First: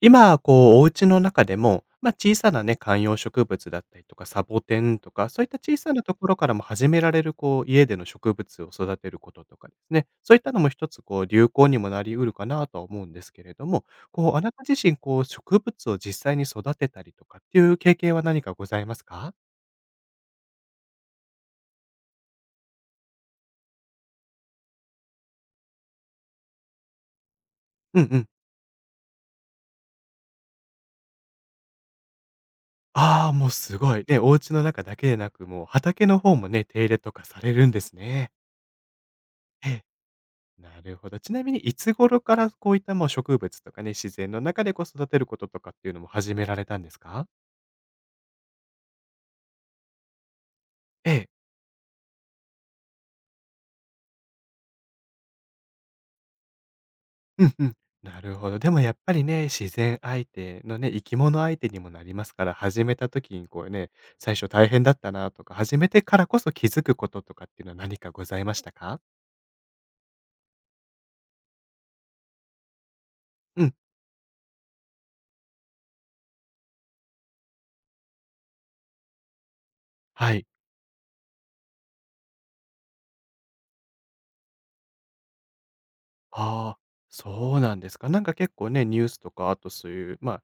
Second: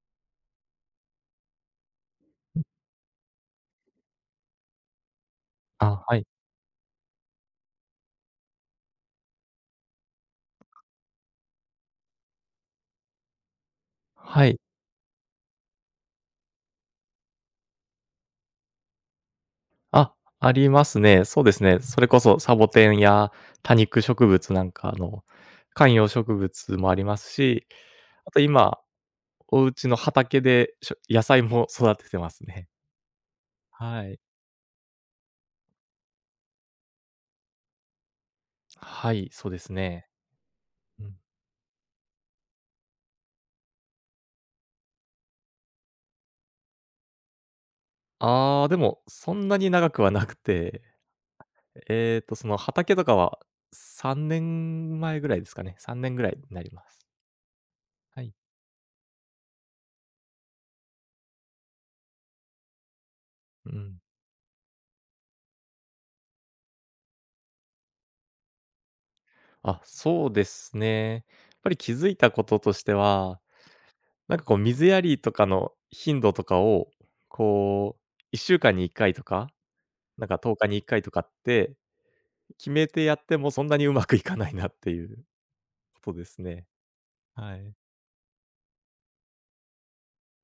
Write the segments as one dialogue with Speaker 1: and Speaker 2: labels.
Speaker 1: 今、こう、お家の中でも、まあ、小さなね、観葉植物だったりとか、サボテンとか、そういった小さな
Speaker 2: あ、
Speaker 1: と
Speaker 2: はい。
Speaker 1: ころからも始められる、こう、家での植物を育てることとかですね、そういったのも一つ、こう、流行にもなり得るかなとは思うんですけれども、こう、あ
Speaker 2: は
Speaker 1: な
Speaker 2: い。
Speaker 1: た自身、こう、植物を実際に育てたりとかっていう経験は何かございますか？
Speaker 2: あ、ありますね。そうですね。それこそサボテンや多肉植物なんかの観葉植物もありますし、
Speaker 1: うんうん。
Speaker 2: あと今、お家の畑でしょ野菜も 育ててますね。
Speaker 1: ああ、もうすごい。
Speaker 2: は
Speaker 1: ね、
Speaker 2: い。
Speaker 1: お家の中だけでなく、もう畑の方もね、手入れとかされるんですね。
Speaker 2: はい、そうですね。
Speaker 1: なる
Speaker 2: う
Speaker 1: ほ
Speaker 2: ん。
Speaker 1: ど。ちなみにいつ頃からこういったもう植物とかね、自然の中でこう育てることとかっていうのも始められたんですか？
Speaker 2: ああ、でもそんなに長くはなくて、
Speaker 1: ええ。
Speaker 2: その畑とかは3年前ぐらいですかね。3年ぐらいになります。
Speaker 1: うんうん。な
Speaker 2: は
Speaker 1: る
Speaker 2: い。
Speaker 1: ほど。でもやっぱりね、自然相手のね、生き物相手にもなりますから、始めた時にこう
Speaker 2: う
Speaker 1: ね、
Speaker 2: ん。
Speaker 1: 最初大変だったなとか、始めてからこそ気づくこととかっていうのは何かございましたか？
Speaker 2: そうですね。やっぱり気づいたこととしては、
Speaker 1: うん、
Speaker 2: なんかこう水やりとかの頻度とかを、こう1週間に1回とか、なん
Speaker 1: は
Speaker 2: か
Speaker 1: い。
Speaker 2: 10日に1回とかって決めてやってもそんなにうまくいかないなっていうことですね。
Speaker 1: ああ、
Speaker 2: は
Speaker 1: そう
Speaker 2: い。
Speaker 1: なんですか。なんか結構ね、ニュースとか、あとそういう、まあ、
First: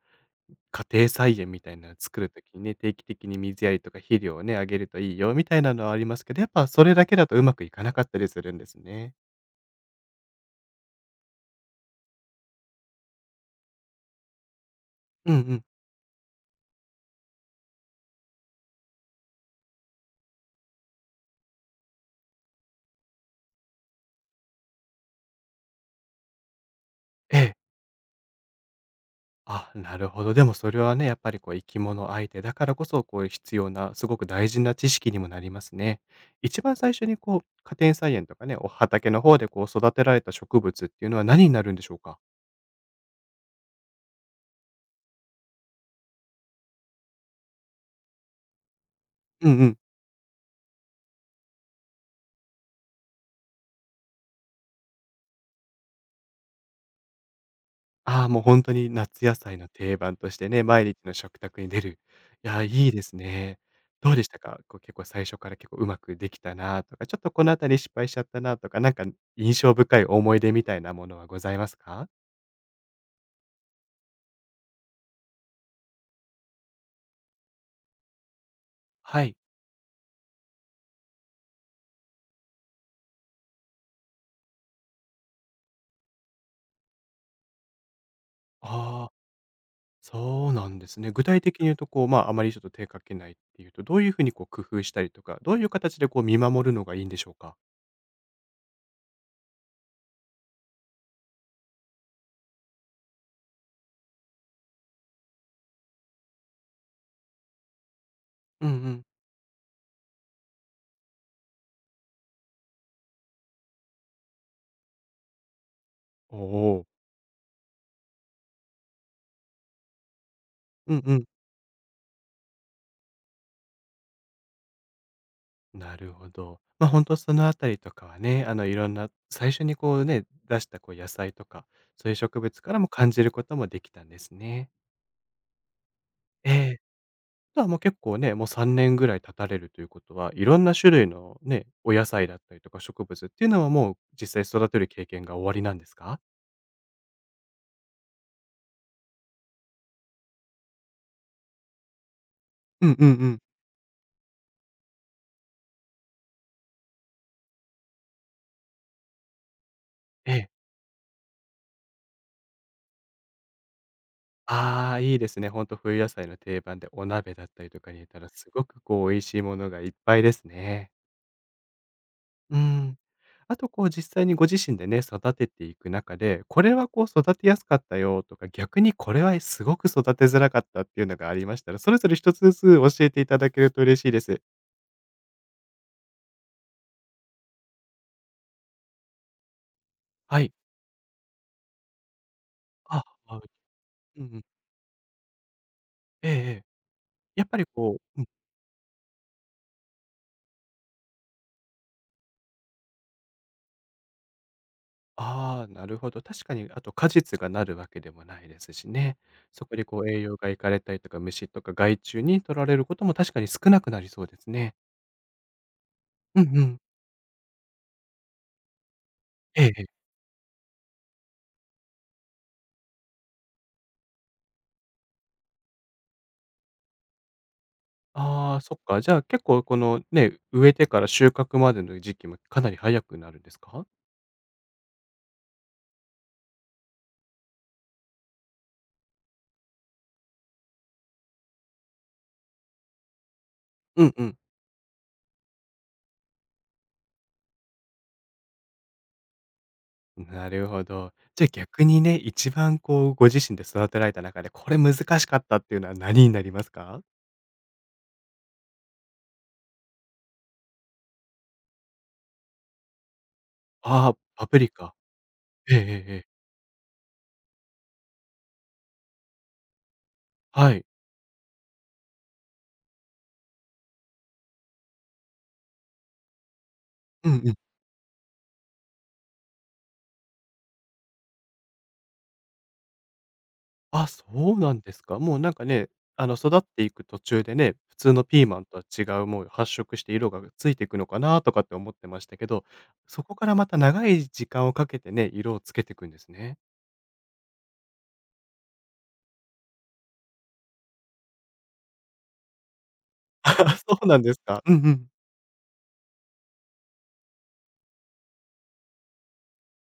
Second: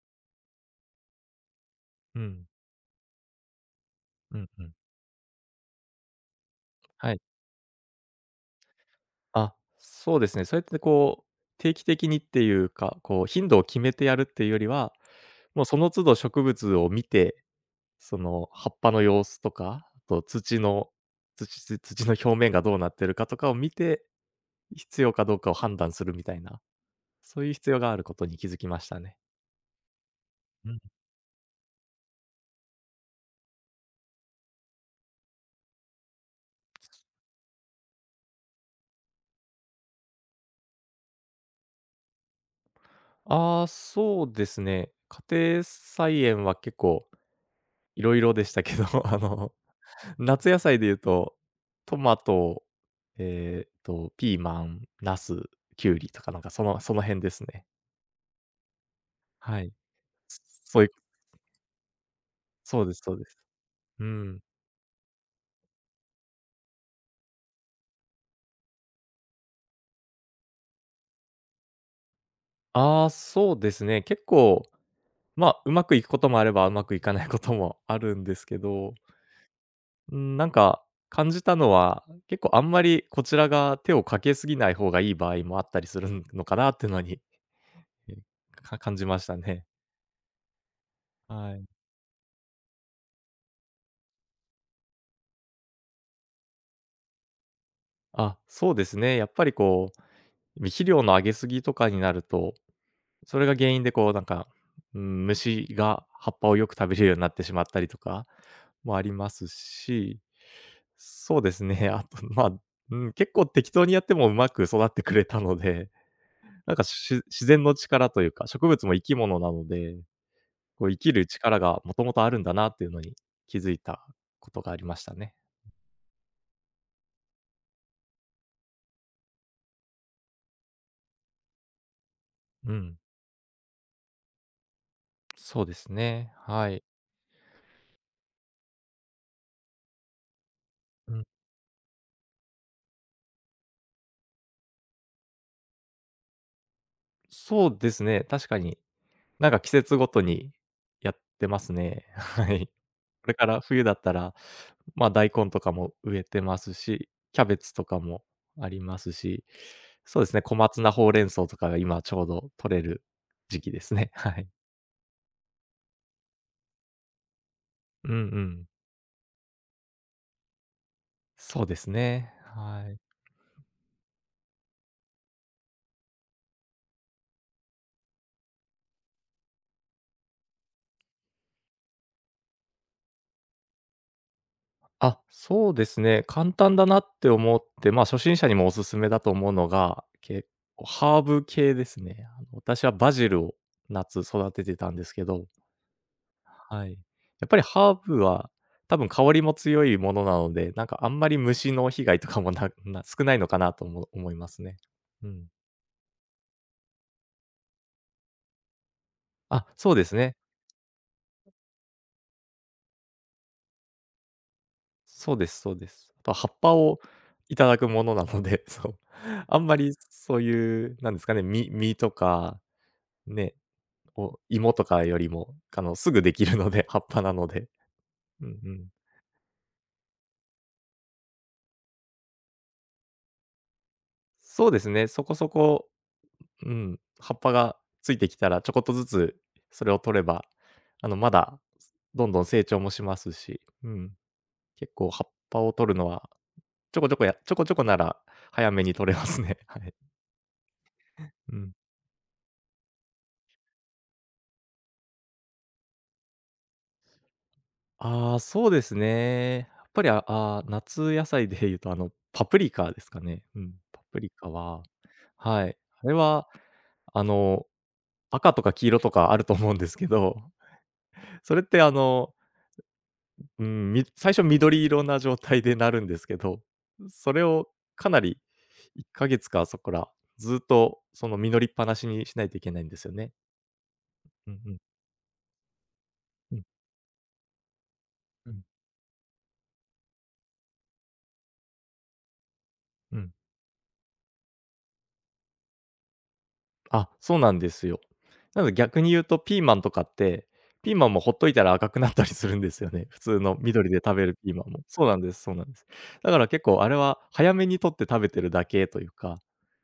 Speaker 1: 家庭菜園みたいなの作
Speaker 2: う
Speaker 1: る時
Speaker 2: ん。
Speaker 1: にね、定期的に水やりとか肥料
Speaker 2: う
Speaker 1: を
Speaker 2: ん
Speaker 1: ね、
Speaker 2: う
Speaker 1: あ
Speaker 2: ん。
Speaker 1: げるといいよみたいなのはありますけど、やっぱそれだ
Speaker 2: は
Speaker 1: け
Speaker 2: い。
Speaker 1: だとうまくいかなかったりするんですね。
Speaker 2: そうですね。そうやってこう、定期的にっていうか、こう頻度を決めてやるっていうよりは、
Speaker 1: うんう
Speaker 2: も
Speaker 1: ん。
Speaker 2: うその都度植物を見てその葉っぱの様子とか、あと土の土の表面がどうなってるかとかを見て、必要かどうかを判断するみたいな、
Speaker 1: え
Speaker 2: そういう
Speaker 1: え。
Speaker 2: 必要があることに気づきましたね。
Speaker 1: あ、なるほど。でも
Speaker 2: う
Speaker 1: それ
Speaker 2: ん。
Speaker 1: はね、やっぱりこう生き物相手だからこそ、こう必要な、すごく大事な知識にもなりますね。一番最初にこう、家庭菜園とかね、お畑の方でこう育てられた植物っていうのは何になるんでしょうか？
Speaker 2: ああ、そうですね。家庭菜園は結構いろいろでしたけど、あ
Speaker 1: う
Speaker 2: の、
Speaker 1: んうん。
Speaker 2: 夏野菜で言うと、トマト、ピーマン、ナス、キュウリとかなんかその辺ですね。
Speaker 1: ああ、もう本当に夏野菜
Speaker 2: は
Speaker 1: の
Speaker 2: い。
Speaker 1: 定番とし
Speaker 2: そ
Speaker 1: てね、
Speaker 2: そ
Speaker 1: 毎
Speaker 2: ういう
Speaker 1: 日の食卓に出る。いや、
Speaker 2: そう
Speaker 1: いい
Speaker 2: です
Speaker 1: で
Speaker 2: そ
Speaker 1: す
Speaker 2: うです。
Speaker 1: ね。
Speaker 2: う
Speaker 1: どうでした
Speaker 2: ん。
Speaker 1: か？こう、結構最初から結構うまくできたなとか、ちょっとこのあたり失敗しちゃったなとか、なんか印象深い思い出みたいなものはございますか？
Speaker 2: ああ、そうですね。結構、まあ、うまくいくこともあれば、うまくいかないこともあるんですけど、
Speaker 1: はい。
Speaker 2: うん、なんか感じたのは、結構あんまりこちらが手をかけすぎない方がいい場合もあったりするのかなっていうのに、え、感
Speaker 1: あ
Speaker 2: じ
Speaker 1: あ、
Speaker 2: ましたね。
Speaker 1: そうなんですね。具体
Speaker 2: は
Speaker 1: 的に
Speaker 2: い。
Speaker 1: 言うとこう、まあ、あまりちょっと手かけないっていうと、どういうふうにこう工夫したりとか、どういう形でこう見守るのがいいんでしょうか？
Speaker 2: そうですね。やっぱりこう、肥料のあげすぎとかになると、それが原因でこうなんか、うん、虫が葉っぱをよく食べるようになってしまったりとか
Speaker 1: うんう
Speaker 2: もあ
Speaker 1: ん。
Speaker 2: りますし、そうですね、あと、まあ、うん、結構適当にやってもうまく育ってくれたので、
Speaker 1: お
Speaker 2: なんか、
Speaker 1: お。
Speaker 2: 自然の力というか、植物も生き物なので、こう
Speaker 1: う
Speaker 2: 生
Speaker 1: ん
Speaker 2: き
Speaker 1: うん。
Speaker 2: る力がもともとあるんだなっていうのに気づいたことがありましたね。
Speaker 1: なるほど。ま、あ本当そのあたりとかはね、あの、いろんな最初にこうね、出したこう野菜とか、そういう植物か
Speaker 2: う
Speaker 1: らも
Speaker 2: ん、
Speaker 1: 感じることもできたんですね。
Speaker 2: そうですね、
Speaker 1: え
Speaker 2: は
Speaker 1: え。
Speaker 2: い。
Speaker 1: あとはもう結構ね、もう3年ぐらい経たれるということは、いろんな種類
Speaker 2: うん、
Speaker 1: のね、お野菜だったりとか植物っていうのはもう実際育てる経験が終わりなんですか？
Speaker 2: そうですね、確かになんか季節ごとにやってますね。はい。
Speaker 1: うんうんう
Speaker 2: これ
Speaker 1: ん。
Speaker 2: から冬だったら、ま、大根とかも植えてますし、キャベツとかもありますし、そうで
Speaker 1: え
Speaker 2: すね、
Speaker 1: え。
Speaker 2: 小松菜、ほうれん草とかが今ちょうど取れる時期ですね。はい。
Speaker 1: ああ、いいですね。ほんと冬野菜の定番でお鍋だったりとかに入れ
Speaker 2: うんう
Speaker 1: たらすご
Speaker 2: ん。
Speaker 1: くこう美味しいものがいっぱいですね。
Speaker 2: そうですね。
Speaker 1: う
Speaker 2: は
Speaker 1: ん。
Speaker 2: い。
Speaker 1: あとこう実際にご自身でね、育てていく中で、これはこう育てやすかったよとか、逆にこれはすごく育てづらかったっていうのがありましたら、それぞれ一つずつ教えていただけると嬉しいです。
Speaker 2: そうですね、簡単だなって思って、ま、初心者にもおすすめだと思うのが、
Speaker 1: は
Speaker 2: 結
Speaker 1: い。
Speaker 2: 構ハーブ系ですね。あの、私は
Speaker 1: あ、
Speaker 2: バジ
Speaker 1: あ
Speaker 2: ルを夏
Speaker 1: うんうん。
Speaker 2: 育ててたんですけど、
Speaker 1: ええええ。
Speaker 2: はい。や
Speaker 1: やっ
Speaker 2: っ
Speaker 1: ぱ
Speaker 2: ぱり
Speaker 1: り
Speaker 2: ハ
Speaker 1: こ
Speaker 2: ー
Speaker 1: う
Speaker 2: ブ
Speaker 1: うん、
Speaker 2: は多分香りも強いものなので、なんかあんまり虫の被害とかも少ないのかなとも思いますね。うん。
Speaker 1: ああ、なるほど。確かにあと果実がなるわけでもないですしね。そこで
Speaker 2: そう
Speaker 1: こ
Speaker 2: で
Speaker 1: う
Speaker 2: す
Speaker 1: 栄養
Speaker 2: ね。
Speaker 1: がいかれたりとか、虫とか害虫に取られることも確かに少なくなりそうですね。
Speaker 2: そうですそうです。あとは
Speaker 1: う
Speaker 2: 葉っ
Speaker 1: んう
Speaker 2: ぱ
Speaker 1: ん。
Speaker 2: をいただくものなので、そう。あ
Speaker 1: ええ
Speaker 2: んま
Speaker 1: え
Speaker 2: り
Speaker 1: え。
Speaker 2: そういう、なんですかね、実とか、ね、お芋とかよりも、あの、すぐできるので、葉っぱなので。う
Speaker 1: ああ、
Speaker 2: んう
Speaker 1: そっ
Speaker 2: ん。
Speaker 1: か。じゃあ結構このね、植えてから収穫までの時期もかなり早くなるんですか？
Speaker 2: そうですね、そこそこ、うん、葉っぱがついてきたらちょこっとずつそれを取れば、あの、まだどんどん成長もしますし、う
Speaker 1: う
Speaker 2: ん、
Speaker 1: んうん。
Speaker 2: 結構葉っぱを取るのは、ちょこちょこなら早めに取れますね。はい。
Speaker 1: なるほど。じゃあ
Speaker 2: うん。
Speaker 1: 逆にね、一番こうご自身で育てられた中で、これ難しかったっていうのは何になりますか？
Speaker 2: ああ、そうですね。やっぱり、ああー、夏野菜で言うと、あの、パプリカですかね。うん、パ
Speaker 1: ああ、
Speaker 2: プリ
Speaker 1: パ
Speaker 2: カ
Speaker 1: プリ
Speaker 2: は、
Speaker 1: カ。
Speaker 2: は
Speaker 1: え
Speaker 2: い、
Speaker 1: えええ
Speaker 2: あ
Speaker 1: え
Speaker 2: れ
Speaker 1: え。
Speaker 2: は、あの、赤とか黄色とかあると思うんですけど、
Speaker 1: はい。
Speaker 2: それってあの、うん、最初緑色な状態でなるんですけど、
Speaker 1: うん
Speaker 2: それ
Speaker 1: うん。
Speaker 2: をかなり1ヶ月かそこら、ずっとその実りっぱなしにしないといけないんですよね。
Speaker 1: あ、そ
Speaker 2: う
Speaker 1: う
Speaker 2: んう
Speaker 1: な
Speaker 2: ん、
Speaker 1: んですか。もうなんかね、あの育
Speaker 2: う
Speaker 1: っ
Speaker 2: ん、
Speaker 1: ていく途中でね、普通のピー
Speaker 2: う
Speaker 1: マン
Speaker 2: ん、
Speaker 1: とは違う、もう発色して色がついていくのかなとかって思ってましたけど、
Speaker 2: う
Speaker 1: そ
Speaker 2: ん。
Speaker 1: こからまた長い時間をかけてね、色をつけていくんですね。
Speaker 2: そうなんですよ。なので逆に言うとピーマンとかって、ピーマンもほっといたら赤くなったりするんですよね。普通 の
Speaker 1: あ
Speaker 2: 緑
Speaker 1: そ
Speaker 2: で
Speaker 1: う
Speaker 2: 食
Speaker 1: なん
Speaker 2: べ
Speaker 1: で
Speaker 2: る
Speaker 1: す
Speaker 2: ピー
Speaker 1: か。
Speaker 2: マン
Speaker 1: うんう
Speaker 2: も。そ
Speaker 1: ん。
Speaker 2: うなんですそうなんです。だから結構あれは早めに取って食べてるだけというか、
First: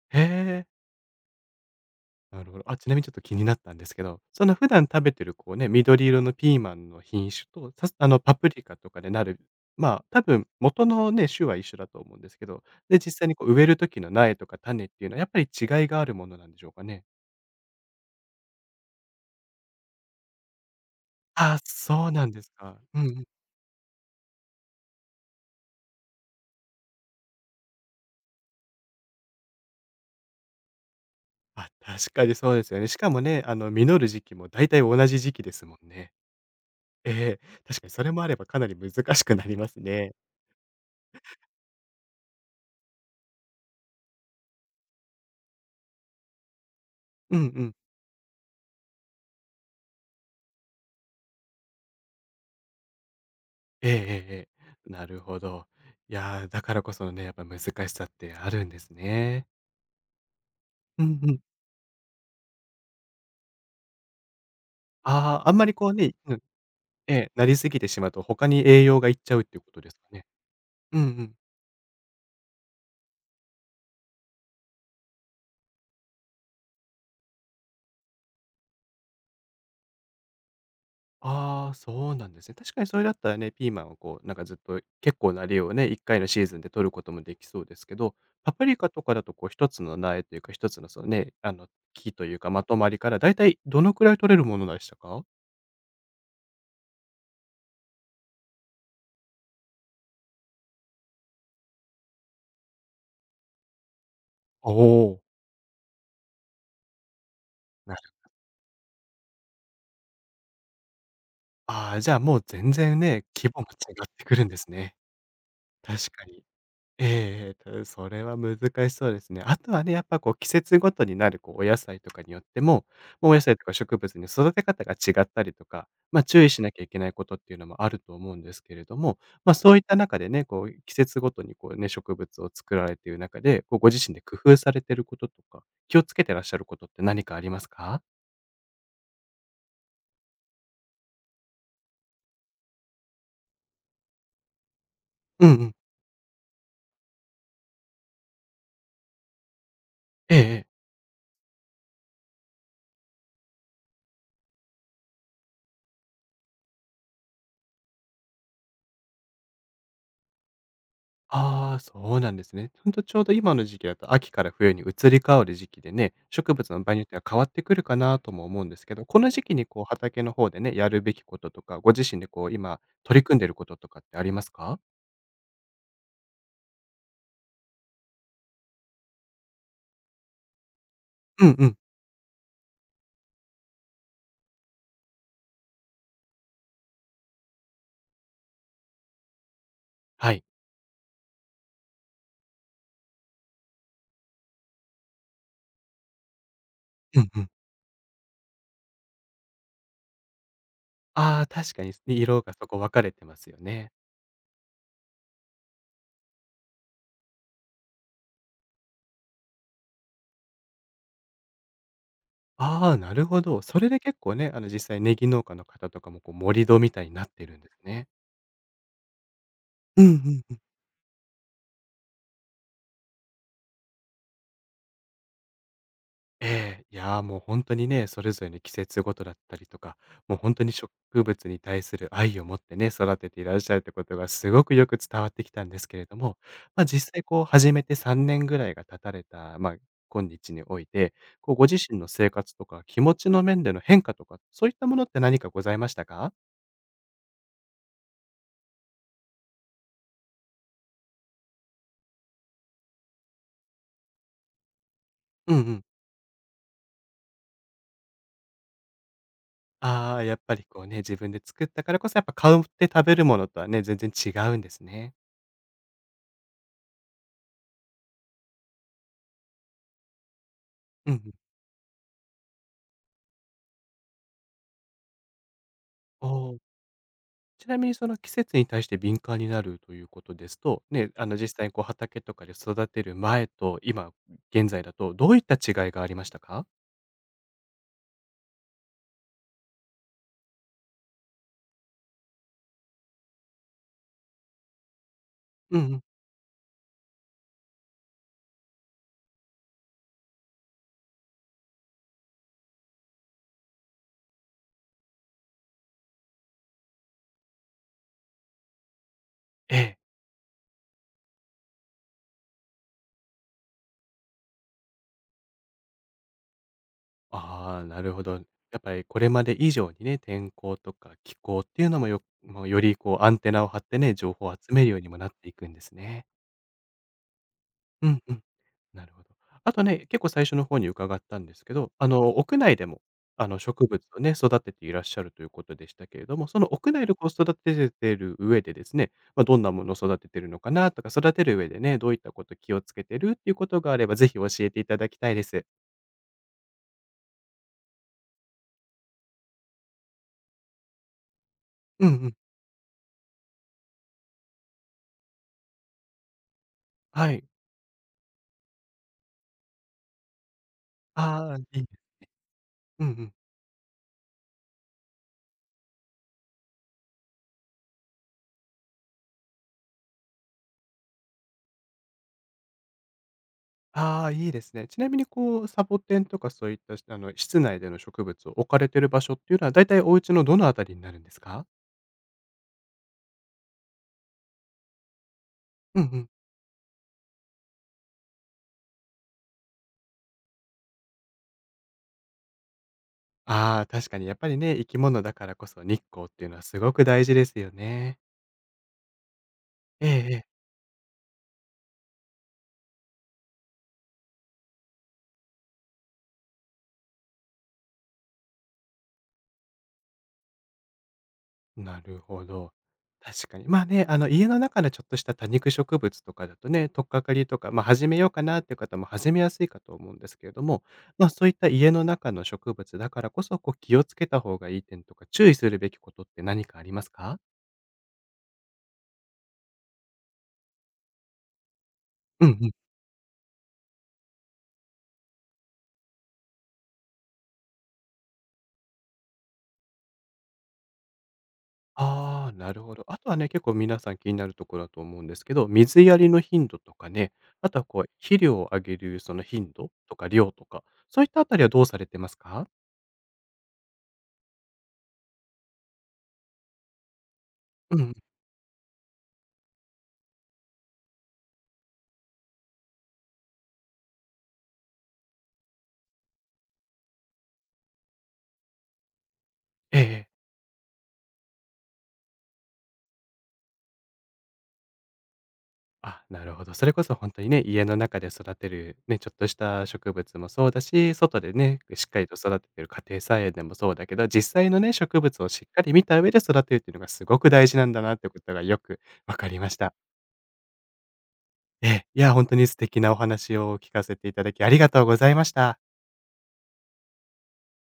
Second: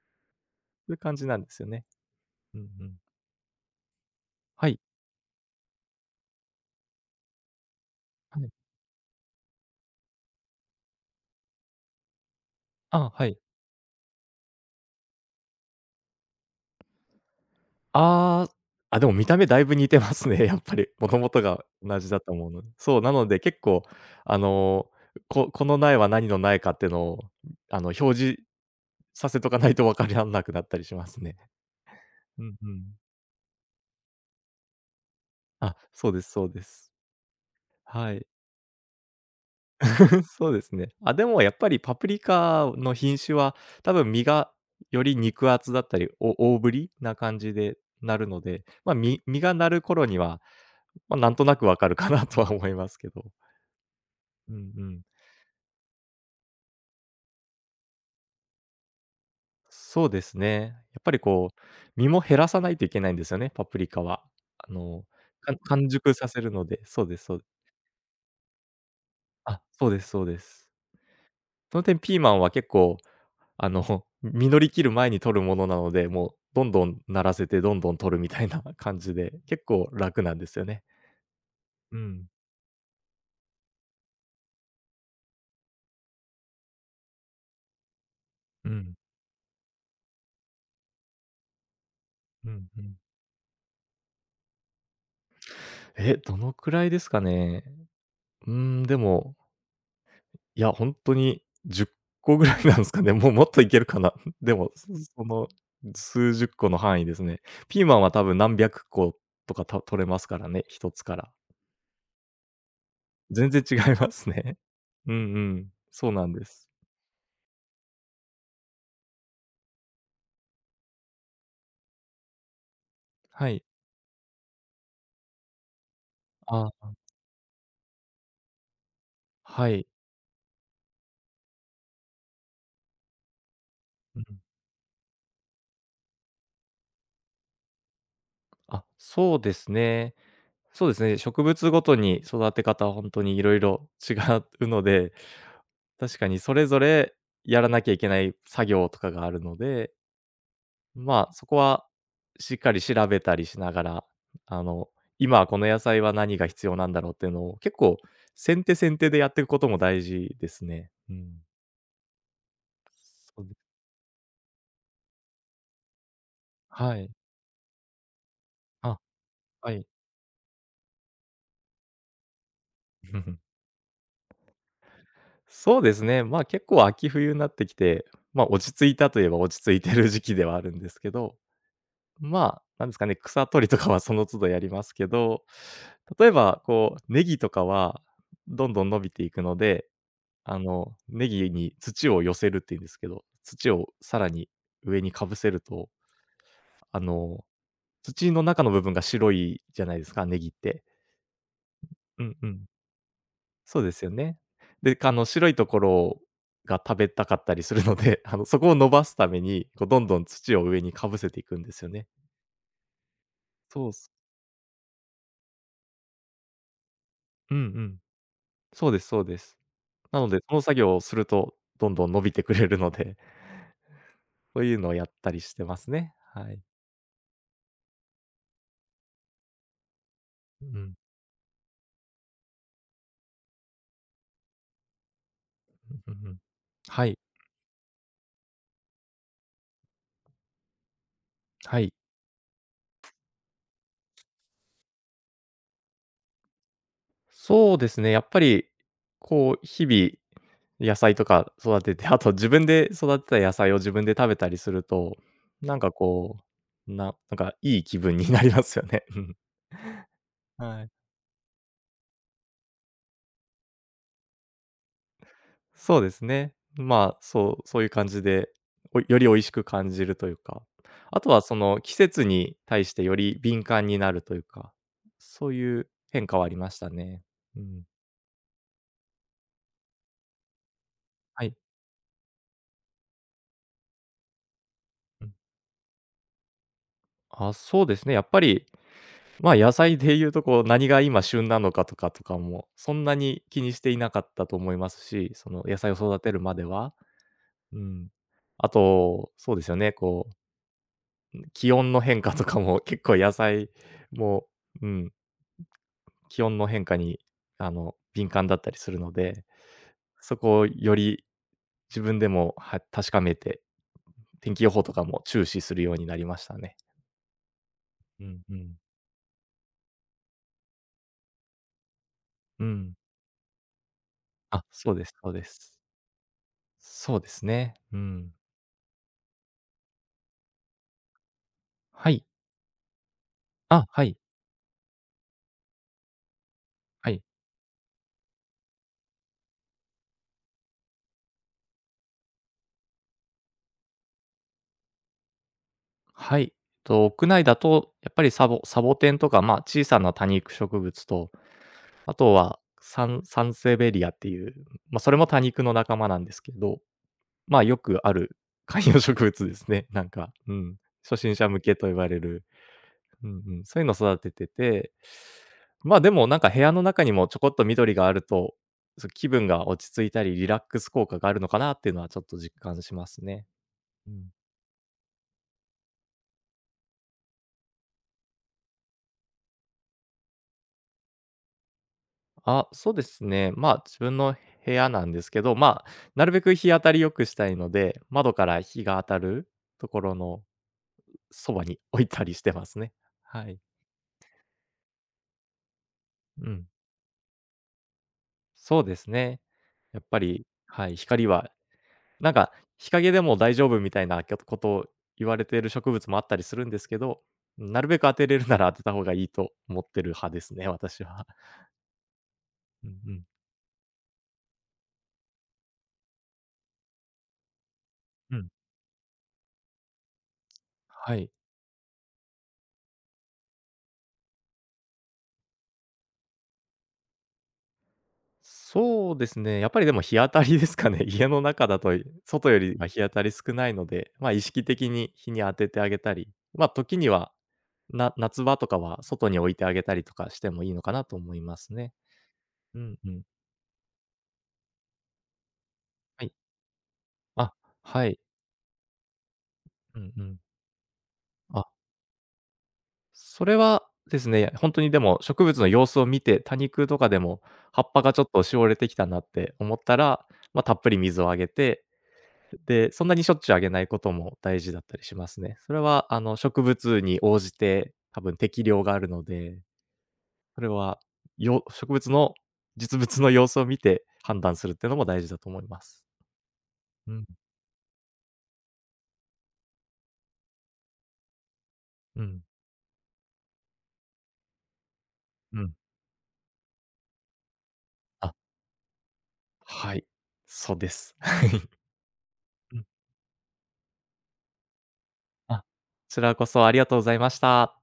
Speaker 1: へえ、
Speaker 2: そういう感じなんですよね。
Speaker 1: なる
Speaker 2: う
Speaker 1: ほ
Speaker 2: んう
Speaker 1: ど。あ、ちな
Speaker 2: ん。
Speaker 1: みにちょっと気になったんですけど、その普
Speaker 2: はい、
Speaker 1: 段食べてるこうね、緑色のピーマンの品種と、さあのパ
Speaker 2: は
Speaker 1: プ
Speaker 2: い。
Speaker 1: リカとかでなる、まあ、多分元のね、種は一緒だと思うんですけど、で、
Speaker 2: あ、
Speaker 1: 実
Speaker 2: は
Speaker 1: 際に
Speaker 2: い。
Speaker 1: こう植える時の苗とか種っていうのはやっぱり違いがあるものなんでしょうかね？
Speaker 2: ああ、でも見た目だいぶ似てますね、やっぱり。もともと
Speaker 1: あ、
Speaker 2: が同
Speaker 1: そ
Speaker 2: じ
Speaker 1: う
Speaker 2: だ
Speaker 1: なん
Speaker 2: と
Speaker 1: で
Speaker 2: 思
Speaker 1: す
Speaker 2: うので。
Speaker 1: か。
Speaker 2: そ
Speaker 1: う
Speaker 2: う、
Speaker 1: んう
Speaker 2: な
Speaker 1: ん。
Speaker 2: ので結構、あの、ここの苗は何の苗かっていうのを、あの、表示させとかないと分からんなくなったりしますね。
Speaker 1: あ、確かに
Speaker 2: う
Speaker 1: そう
Speaker 2: ん
Speaker 1: で
Speaker 2: う
Speaker 1: すよ
Speaker 2: ん。
Speaker 1: ね。しかもね、あの実る時期も大体同じ時期ですもん
Speaker 2: そ
Speaker 1: ね。
Speaker 2: うですそうです。
Speaker 1: ええ、確かにそれ
Speaker 2: は
Speaker 1: も
Speaker 2: い。
Speaker 1: あればかなり難しくなりますね。
Speaker 2: そうですね。あ、でもやっぱりパプリカの品種は、多分実がより肉厚だったり、お大ぶりな
Speaker 1: う
Speaker 2: 感
Speaker 1: んう
Speaker 2: じ
Speaker 1: ん。
Speaker 2: でなるので、ま、実がなる頃には、まあ、なんとなく分かるかなとは思いますけど。
Speaker 1: えええええ
Speaker 2: うんう
Speaker 1: え。
Speaker 2: ん。
Speaker 1: なるほど。いやー、だからこそのね、やっぱ難しさってあるんですね。
Speaker 2: そうですね。や
Speaker 1: う
Speaker 2: っぱ
Speaker 1: ん
Speaker 2: り
Speaker 1: うん。
Speaker 2: こう、実も減らさないといけないんですよね、パプリカは。あの、
Speaker 1: ああ、あんまりこ
Speaker 2: 完
Speaker 1: う
Speaker 2: 熟
Speaker 1: ね
Speaker 2: さ
Speaker 1: う
Speaker 2: せ
Speaker 1: ん、
Speaker 2: るので、そう
Speaker 1: え
Speaker 2: です
Speaker 1: え、
Speaker 2: そう。
Speaker 1: なりすぎてしまうと他に栄養がいっちゃうっていうこと
Speaker 2: そ
Speaker 1: で
Speaker 2: う
Speaker 1: す
Speaker 2: で
Speaker 1: か
Speaker 2: すそ
Speaker 1: ね。
Speaker 2: うです。
Speaker 1: うんうん。
Speaker 2: その点ピーマンは結構、あの、実りきる前に取るものなので、もうどんどんならせてどんどん取るみたいな 感じで、結構楽なんですよね。
Speaker 1: ああ、
Speaker 2: う
Speaker 1: そうな
Speaker 2: ん、
Speaker 1: んですね。確かにそれだったらね、ピーマンをこう、なんかずっと結構な量をね、1回のシーズンで取ることもできそうですけど、パプ
Speaker 2: う
Speaker 1: リカ
Speaker 2: ん、
Speaker 1: とかだとこう1つの苗というか、1つのそのね、あの、木というか
Speaker 2: う
Speaker 1: ま
Speaker 2: ん
Speaker 1: と
Speaker 2: う
Speaker 1: ま
Speaker 2: ん。
Speaker 1: りからだいたいどのくらい取れるものでしたか？
Speaker 2: え、どのくらいですかね。うーん、でもいや、ほんとに10個ぐらいなんすかね。もうもっといけるかな。で
Speaker 1: あ、
Speaker 2: も、
Speaker 1: お
Speaker 2: そ
Speaker 1: お
Speaker 2: そ
Speaker 1: ー。
Speaker 2: の数十個の範囲ですね。ピーマンは多分何百個とか、取れますからね、一つから。
Speaker 1: ああ、じゃあ、もう全然ね、規
Speaker 2: 全
Speaker 1: 模
Speaker 2: 然
Speaker 1: も
Speaker 2: 違い
Speaker 1: 違っ
Speaker 2: ま
Speaker 1: て
Speaker 2: す
Speaker 1: くるんで
Speaker 2: ね。
Speaker 1: すね。
Speaker 2: うんうん。
Speaker 1: 確
Speaker 2: そう
Speaker 1: か
Speaker 2: なん
Speaker 1: に。
Speaker 2: です。
Speaker 1: ええ、それは難しそうですね。あとはね、やっぱこう季節ごとになるこうお野菜とかによっても、もうお野
Speaker 2: は
Speaker 1: 菜と
Speaker 2: い。
Speaker 1: か植物に育て方が違ったりとか、ま、注意しなきゃい
Speaker 2: あ、
Speaker 1: けないことっていうのもあると思うんですけれども、ま、
Speaker 2: は
Speaker 1: そういっ
Speaker 2: い。
Speaker 1: た中でね、こう季節ごとにこうね、植物を作られている中で、こうご自身で
Speaker 2: う
Speaker 1: 工
Speaker 2: ん。
Speaker 1: 夫されてることとか、気をつけてらっしゃることって何かありますか？
Speaker 2: そうですね。そうですね、植物ごとに育て方はほんとに色々違うので、
Speaker 1: うんうん。
Speaker 2: 確かにそれぞれやらなきゃいけない作業とかがあるので、
Speaker 1: ええええ。
Speaker 2: まあ、そこはしっかり調べたりしながら、あの、今はこの野菜は何が必要なんだろうっていうのを結構先手先手でやっていくことも大事ですね。うん。
Speaker 1: ああ、そうなんですね。ほんとちょうど
Speaker 2: そう
Speaker 1: 今
Speaker 2: で
Speaker 1: の時期だと秋から冬に移り変わる時期でね、植物の場合
Speaker 2: は
Speaker 1: によっ
Speaker 2: い。
Speaker 1: ては変わってくるかなとも思うんですけ
Speaker 2: あ、
Speaker 1: ど、この時期に
Speaker 2: は
Speaker 1: こう
Speaker 2: い。
Speaker 1: 畑の方でね、やるべきこととか、ご自身でこう今取り組んでる こととかってありますか？
Speaker 2: そうですね、まあ、結構秋冬になってきて、まあ、落ち着いたといえば落ち着いてる時期ではあるんですけど、
Speaker 1: うんうん。
Speaker 2: まあ、なんですかね、草取りとかはその都度やりますけど、例えばこうネギとかはどんどん伸びていくので、
Speaker 1: はい。
Speaker 2: あの、ネギに土を寄せるって言うんですけど、土をさらに上にかぶせると、あ
Speaker 1: うんう
Speaker 2: の、
Speaker 1: ん。
Speaker 2: 土の中の部分が白いじゃないですか、ネギって。
Speaker 1: ああ、確かに、
Speaker 2: うん
Speaker 1: 色
Speaker 2: う
Speaker 1: が
Speaker 2: ん。
Speaker 1: そこ分かれてますよ
Speaker 2: そう
Speaker 1: ね。
Speaker 2: ですよね。で、あの、白いところが食べたかったりするので、あの、そこを伸ばすために、こう、どんどん土を上にかぶせていくんですよね。
Speaker 1: ああ、なるほど。そ
Speaker 2: そ
Speaker 1: れ
Speaker 2: うっ
Speaker 1: で
Speaker 2: す。
Speaker 1: 結構ね、あの実際ネギ農家の方とかもこう盛り土みたいになって
Speaker 2: う
Speaker 1: る
Speaker 2: ん
Speaker 1: ん
Speaker 2: う
Speaker 1: です
Speaker 2: ん。
Speaker 1: ね。
Speaker 2: そうですそうです。
Speaker 1: う
Speaker 2: なので、
Speaker 1: んう
Speaker 2: そ
Speaker 1: ん。
Speaker 2: の作業をすると、どんどん伸びてくれるので、そういうのをやったりしてますね。はい。
Speaker 1: ええ、いや、もう本当にね、それぞれの季節ごとだったりとか、もう本当
Speaker 2: う
Speaker 1: に
Speaker 2: ん、う
Speaker 1: 植
Speaker 2: ん
Speaker 1: 物に対する愛を持ってね、育てていらっしゃるってことがすごくよく伝わってきたんですけれ
Speaker 2: う
Speaker 1: ど
Speaker 2: んう
Speaker 1: も、
Speaker 2: ん。
Speaker 1: ま、
Speaker 2: は
Speaker 1: 実
Speaker 2: い、
Speaker 1: 際こう始めて3年ぐらいが経たれた、ま、今日において、こうご自
Speaker 2: はい。
Speaker 1: 身の生活とか気持ちの面での変化とか、そういったものって何かございましたか？
Speaker 2: そうですね、やっぱり、こう、日々野菜とか育てて、あと自分で育てた野菜を自分で食べたりすると、
Speaker 1: うんう
Speaker 2: なん
Speaker 1: ん。
Speaker 2: かこう、ななんかいい気分になりますよね。うん。
Speaker 1: ああ、やっぱりこ
Speaker 2: は
Speaker 1: う
Speaker 2: い。
Speaker 1: ね、自分で作ったからこそ、やっぱ買うって食べるものとはね、全然違うんですね。
Speaker 2: そうですね。まあ、そういう感じで、より美味しく感じるというか、
Speaker 1: うんう
Speaker 2: あと
Speaker 1: ん。
Speaker 2: はその季節に対してより敏感になるというか、そういう変
Speaker 1: お
Speaker 2: 化はあり
Speaker 1: お。
Speaker 2: ましたね。う
Speaker 1: ちな
Speaker 2: ん。
Speaker 1: みにその季節に対して敏感になるということですと、ね、あの
Speaker 2: はい。
Speaker 1: 実際にこう畑とかで育てる前と今現在だと
Speaker 2: う
Speaker 1: ど
Speaker 2: ん。
Speaker 1: ういった違いがありましたか？
Speaker 2: あ、そうですね、やっぱり、まあ、野菜でいうとこう、何が今旬なのかとかも、そんなに気にしていなかったと思いますし、その野
Speaker 1: うん
Speaker 2: 菜を
Speaker 1: うん。
Speaker 2: 育てるまでは。うん。あと、そうですよね、こう、気温の変化とかも結構野菜も、うん、気温の変化に、敏感だったりするので、
Speaker 1: ええ。
Speaker 2: そこをより自分でも、確かめて、天気予報とかも注視するようになりましたね。
Speaker 1: ああ、なるほ
Speaker 2: う
Speaker 1: ど。
Speaker 2: んうん。
Speaker 1: やっぱりこれまで以上にね、天候とか気候っていうのもよも
Speaker 2: う
Speaker 1: うよ
Speaker 2: ん。
Speaker 1: りこうアンテナを張ってね、情報を集
Speaker 2: あ、
Speaker 1: める
Speaker 2: そう
Speaker 1: よう
Speaker 2: で
Speaker 1: に
Speaker 2: す
Speaker 1: もな
Speaker 2: そ
Speaker 1: っ
Speaker 2: うで
Speaker 1: ていくん
Speaker 2: す。
Speaker 1: ですね。
Speaker 2: そうですね。う
Speaker 1: うんう
Speaker 2: ん。
Speaker 1: ん。なるほど。あとね、結構最初の方に伺ったんですけど、あ
Speaker 2: はい。
Speaker 1: の、屋内でも、あの、植
Speaker 2: あ、
Speaker 1: 物
Speaker 2: はい、
Speaker 1: をね、育てていらっしゃるということでしたけれども、その屋内
Speaker 2: は
Speaker 1: で
Speaker 2: い、
Speaker 1: こう育ててる上でですね、まあ、どんなものを育ててるのかなとか、育てる上でね、どういったこと気をつけてるっていうことがあれば、ぜひ教えていただきたいです。
Speaker 2: はい。と、屋内だと、やっぱりサボテンとか、まあ、小さな多肉植物と、
Speaker 1: うんう
Speaker 2: あと
Speaker 1: ん。
Speaker 2: はサンセベリアっていう、まあ、それも多肉の仲間なんですけど、
Speaker 1: はい。
Speaker 2: まあ、よくある 観葉植物ですね、なんか、うん。初心者
Speaker 1: あ
Speaker 2: 向け
Speaker 1: あ、いい
Speaker 2: と言われる。
Speaker 1: うんう
Speaker 2: う
Speaker 1: ん。
Speaker 2: んうん。そういうの育ててて、まあ、でもなんか部屋の中にもちょこっと緑があると、気分が落ち着いたりリラックス効果があるのかなっていうのはちょっと実感しますね。
Speaker 1: ああ、いいですね。ちなみにこう、サボテンとかそういった、あの、室内での植物を置かれてる場所っていうのは、大体お家のどのあたりになるんですか？
Speaker 2: あ、そうですね。まあ、自分の部屋なんですけど、まあ、
Speaker 1: うんう
Speaker 2: な
Speaker 1: ん。
Speaker 2: るべく日当たり良くしたいので、窓から日が当たるところのそばに 置いたりしてますね。はい。
Speaker 1: ああ、確かにやっぱりね、生き物だからこそ日光っていう
Speaker 2: う
Speaker 1: のは
Speaker 2: ん。
Speaker 1: すごく大事ですよね。
Speaker 2: そうですね。やっ
Speaker 1: ええ
Speaker 2: ぱ
Speaker 1: え
Speaker 2: り、
Speaker 1: え、
Speaker 2: はい、光は、なんか、日陰でも大丈夫みたいなことを言われている植物もあったりするんですけど、なるべく当てれるなら当てた方がいいと思ってる派ですね、私は。
Speaker 1: なるほど。
Speaker 2: うんうん。
Speaker 1: 確かに。まあね、あの家の中のちょっとした多肉植物とかだとね、とっかかりとか、ま、始めよう
Speaker 2: う
Speaker 1: か
Speaker 2: ん。
Speaker 1: なっていう方も始めやすいかと思うんですけれども、
Speaker 2: は
Speaker 1: ま、
Speaker 2: い。
Speaker 1: そういった家の中の植物だからこそ、こう気をつけた方がいい点とか、注意するべきことって何かありますか？
Speaker 2: そうですね、やっぱりでも日当たりですかね。家の中だと
Speaker 1: う
Speaker 2: 外
Speaker 1: ん
Speaker 2: よ
Speaker 1: うん。
Speaker 2: りは日当たり少ないので、ま、意識的に日に当ててあげたり、ま、時には、夏場とかは外に置いてあげたりとかしてもいいのかなと思いますね。
Speaker 1: ああ、な
Speaker 2: う
Speaker 1: るほ
Speaker 2: ん
Speaker 1: ど。
Speaker 2: う
Speaker 1: あ
Speaker 2: ん。
Speaker 1: とはね、結構皆さん気になるところだと思うんですけど、水や
Speaker 2: は
Speaker 1: り
Speaker 2: い。
Speaker 1: の頻度とかね、
Speaker 2: あ、
Speaker 1: あとはこう、
Speaker 2: はい。
Speaker 1: 肥料をあげるその頻度
Speaker 2: うん
Speaker 1: と
Speaker 2: う
Speaker 1: か
Speaker 2: ん。
Speaker 1: 量とか、そういったあたり
Speaker 2: あ、
Speaker 1: はどうされてますか？
Speaker 2: それはですね、本当にでも植物の様子を見て、多肉とかでも葉っ
Speaker 1: う
Speaker 2: ぱが
Speaker 1: ん
Speaker 2: ちょっとしおれてきたなって思ったら、まあ、たっぷり水をあげて、で、そんなにしょっちゅうあげないことも大事だったりしますね。それは、あの、植物に応じて多分適量があるので、
Speaker 1: ええ
Speaker 2: それは、植物の実物の様子を見て判断するっていうのも大事だと思います。
Speaker 1: あ、なるほど。それこ
Speaker 2: う
Speaker 1: そ
Speaker 2: ん、
Speaker 1: 本当にね、家の中で育てるね、ちょっとした植物もそうだし、外でね、しっか
Speaker 2: う
Speaker 1: りと
Speaker 2: ん、
Speaker 1: 育ててる家庭菜園でもそうだけど、実際のね、植物を
Speaker 2: う
Speaker 1: しっ
Speaker 2: ん。
Speaker 1: かり見た上で育てるっていうのがすごく大事なんだなって
Speaker 2: あ、
Speaker 1: ことがよくわかりました。
Speaker 2: はい。そうです。はい。
Speaker 1: ええ、いや、本当に素
Speaker 2: うん。
Speaker 1: 敵なお話を聞かせていただき、ありがとうございまし
Speaker 2: あ、こ
Speaker 1: た。
Speaker 2: ちらこそありがとうございました。